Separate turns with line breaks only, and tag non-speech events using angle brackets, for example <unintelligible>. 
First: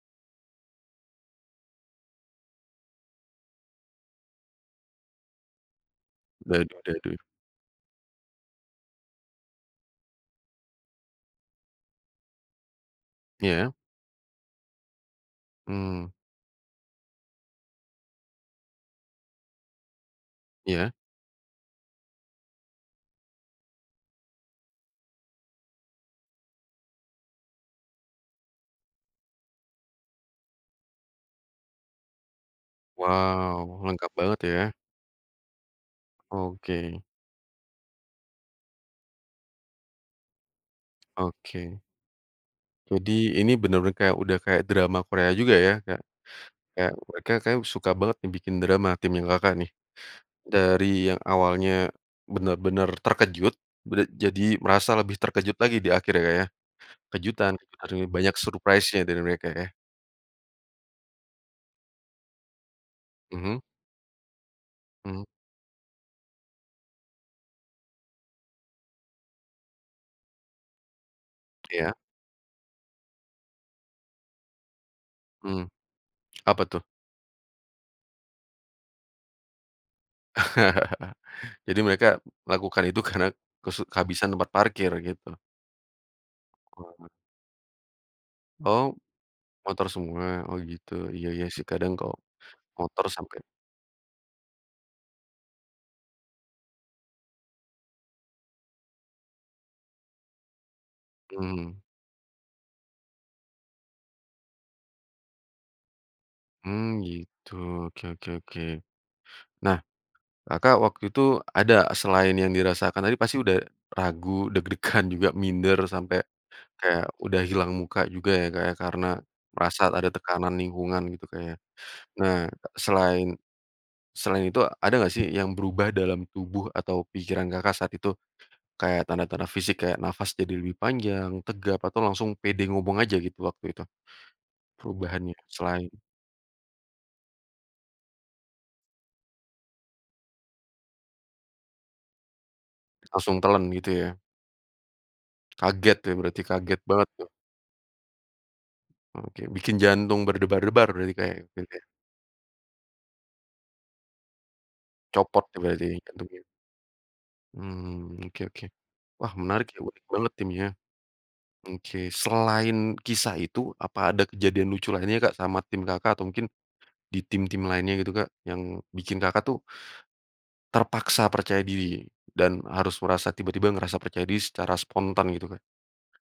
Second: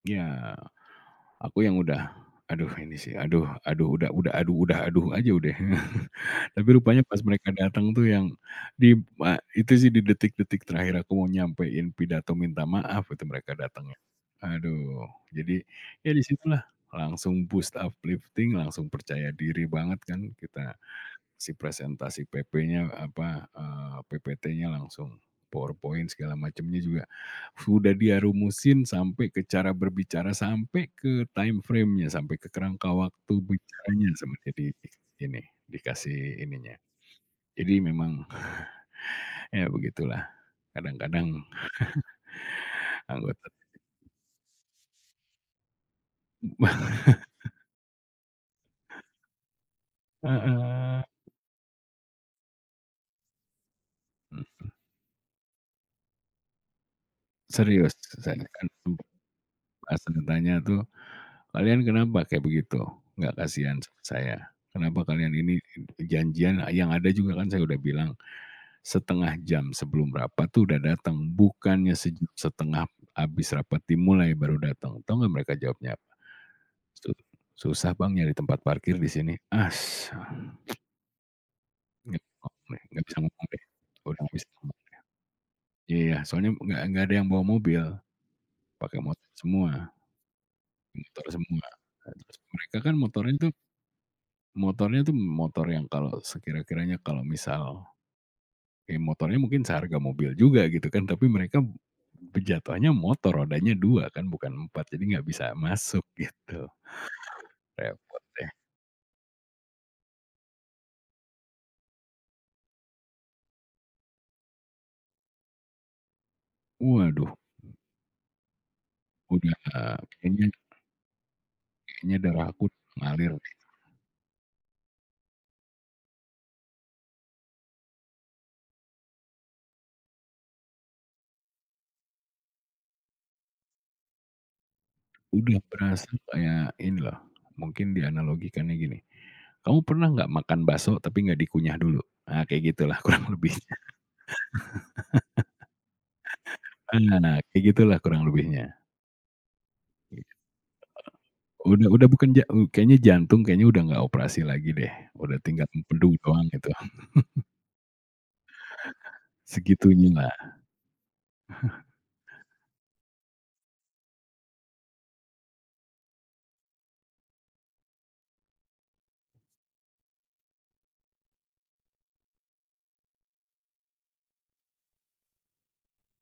Ya, aku yang udah, "Aduh, ini sih, aduh aduh udah, aduh udah, aduh," aja udah. <laughs>
Dah,
Tapi
duh dah,
rupanya pas
duh.
mereka datang tuh, yang di b itu sih, di detik-detik terakhir aku mau nyampein pidato minta maaf itu, mereka
Ya.
datengnya. Aduh, jadi ya
Mmm.
di situlah langsung boost, uplifting, langsung percaya diri banget kan kita.
Iya.
Si presentasi PP-nya, apa, eee, PPT-nya, langsung PowerPoint segala macemnya juga udah dia rumusin, sampai ke cara berbicara, sampai ke timeframe-nya, sampai ke kerangka waktu
Wow,
bicaranya.
lengkap
Sama
banget
dia
ya.
ini, dikasih ininya
Oke.
jadi memang <chuckles> ya begitulah, kadang-kadang,
Oke.
<chuckles>
Jadi
anggota
ini bener-bener kayak udah kayak drama Korea juga ya. Kayak kayak mereka kayaknya
<laughs>
suka banget nih bikin drama timnya Kakak, nih. Dari
Heeh.
yang awalnya benar-benar terkejut bera jadi
Mhm.
merasa lebih terkejut lagi di akhir ya, Kak, ya. Kejutan
Serius
akhirnya banyak
saya langsung.
surprise-nya dari mereka ya.
Pas ditanya tuh, "Kalian kenapa kayak begitu, enggak
Mhm.
kasihan sama saya? Kenapa
Mhm.
kalian ini i janjian yang ada juga kan saya udah bilang 0,5 jam sebelum rapat tuh udah dateng
Iya.
bukannya sej setengah habis rapat dimulai baru datang." Tahu enggak mereka
Mhm.
jawabnya apa?
Apa tuh?
"Su susah, Bang, nyari tempat parkir di sini." Asem. <lip trill>
<chuckles> Jadi mereka
Enggak ngomong deh,
lakukan itu
enggak bisa
karena
ngomong deh,
kesu
gua udah
kehabisan
enggak bisa
tempat
ngomong
parkir
deh.
gitu.
Iya, soalnya enggak enggak
Wah.
ada yang bawa mobil
Oh
pakai motor
motor
semua.
semua, oh gitu,
Motor
iya-iya sih,
semua.
kadang kalau
terus mereka kan
motor
motor
sampai
tuh motornya itu motor yang kalau sekira-kiranya kalau misal kayak motornya mungkin seharga mobil juga gitu kan tapi mereka
Mhm.
pejatuhannya motor rodanya 2 kan bukan 4 jadi enggak bisa masuk gitu.
Mmm, gitu, oke
Repot
oke
deh.
oke. Nah, Kakak waktu itu ada selain yang dirasakan tapi pasti udah ragu deg-degan juga minder, sampai kayak
Waduh.
udah hilang muka juga ya, Kak, ya, karena
Gua bilang,
merasa ada
kayaknya
tekanan lingkungan gitu, Kak, ya.
kayaknya
Nah,
darah aku ngalir.
selain selain itu ada enggak sih yang berubah dalam tubuh atau pikiran Kakak saat itu kayak tanda-tanda fisik kayak nafas jadi lebih panjang, tegap, atau langsung pede ngomong aja gitu waktu itu perubahannya
Udah
selain
berasa kayak ini loh, mungkin dianalogikannya gini, kamu pernah enggak makan bakso tapi enggak dikunyah dulu? Nah, kayak gitu lah kurang
Langsung telen
lebihnya.
gitu ya? Kaget ya berarti, kaget banget
<laughs>
tuh.
Nah, kayak gitu lah kurang lebihnya.
Oke, bikin jantung
Gitu,
berdebar-debar berarti, Kak, ya? <unintelligible>
udah udah bukan, ja m kayaknya jantung kayaknya udah enggak operasi lagi deh. Udah
Copot ya
tinggal
berarti, ini
empedu
jantungnya?
doang gitu. <laughs>
Mhm oke oke. Wah menarik ya, unik
Segitunya
banget
lah.
timnya.
<chuckles>
Oke, selain kisah itu, apa ada kejadian lucu lainnya, Kak, sama tim kakak atau mungkin di tim-tim lainnya gitu, Kak? Yang bikin Kakak tuh terpaksa percaya diri dan harus merasa tiba-tiba merasa percaya diri secara spontan gitu, Kak?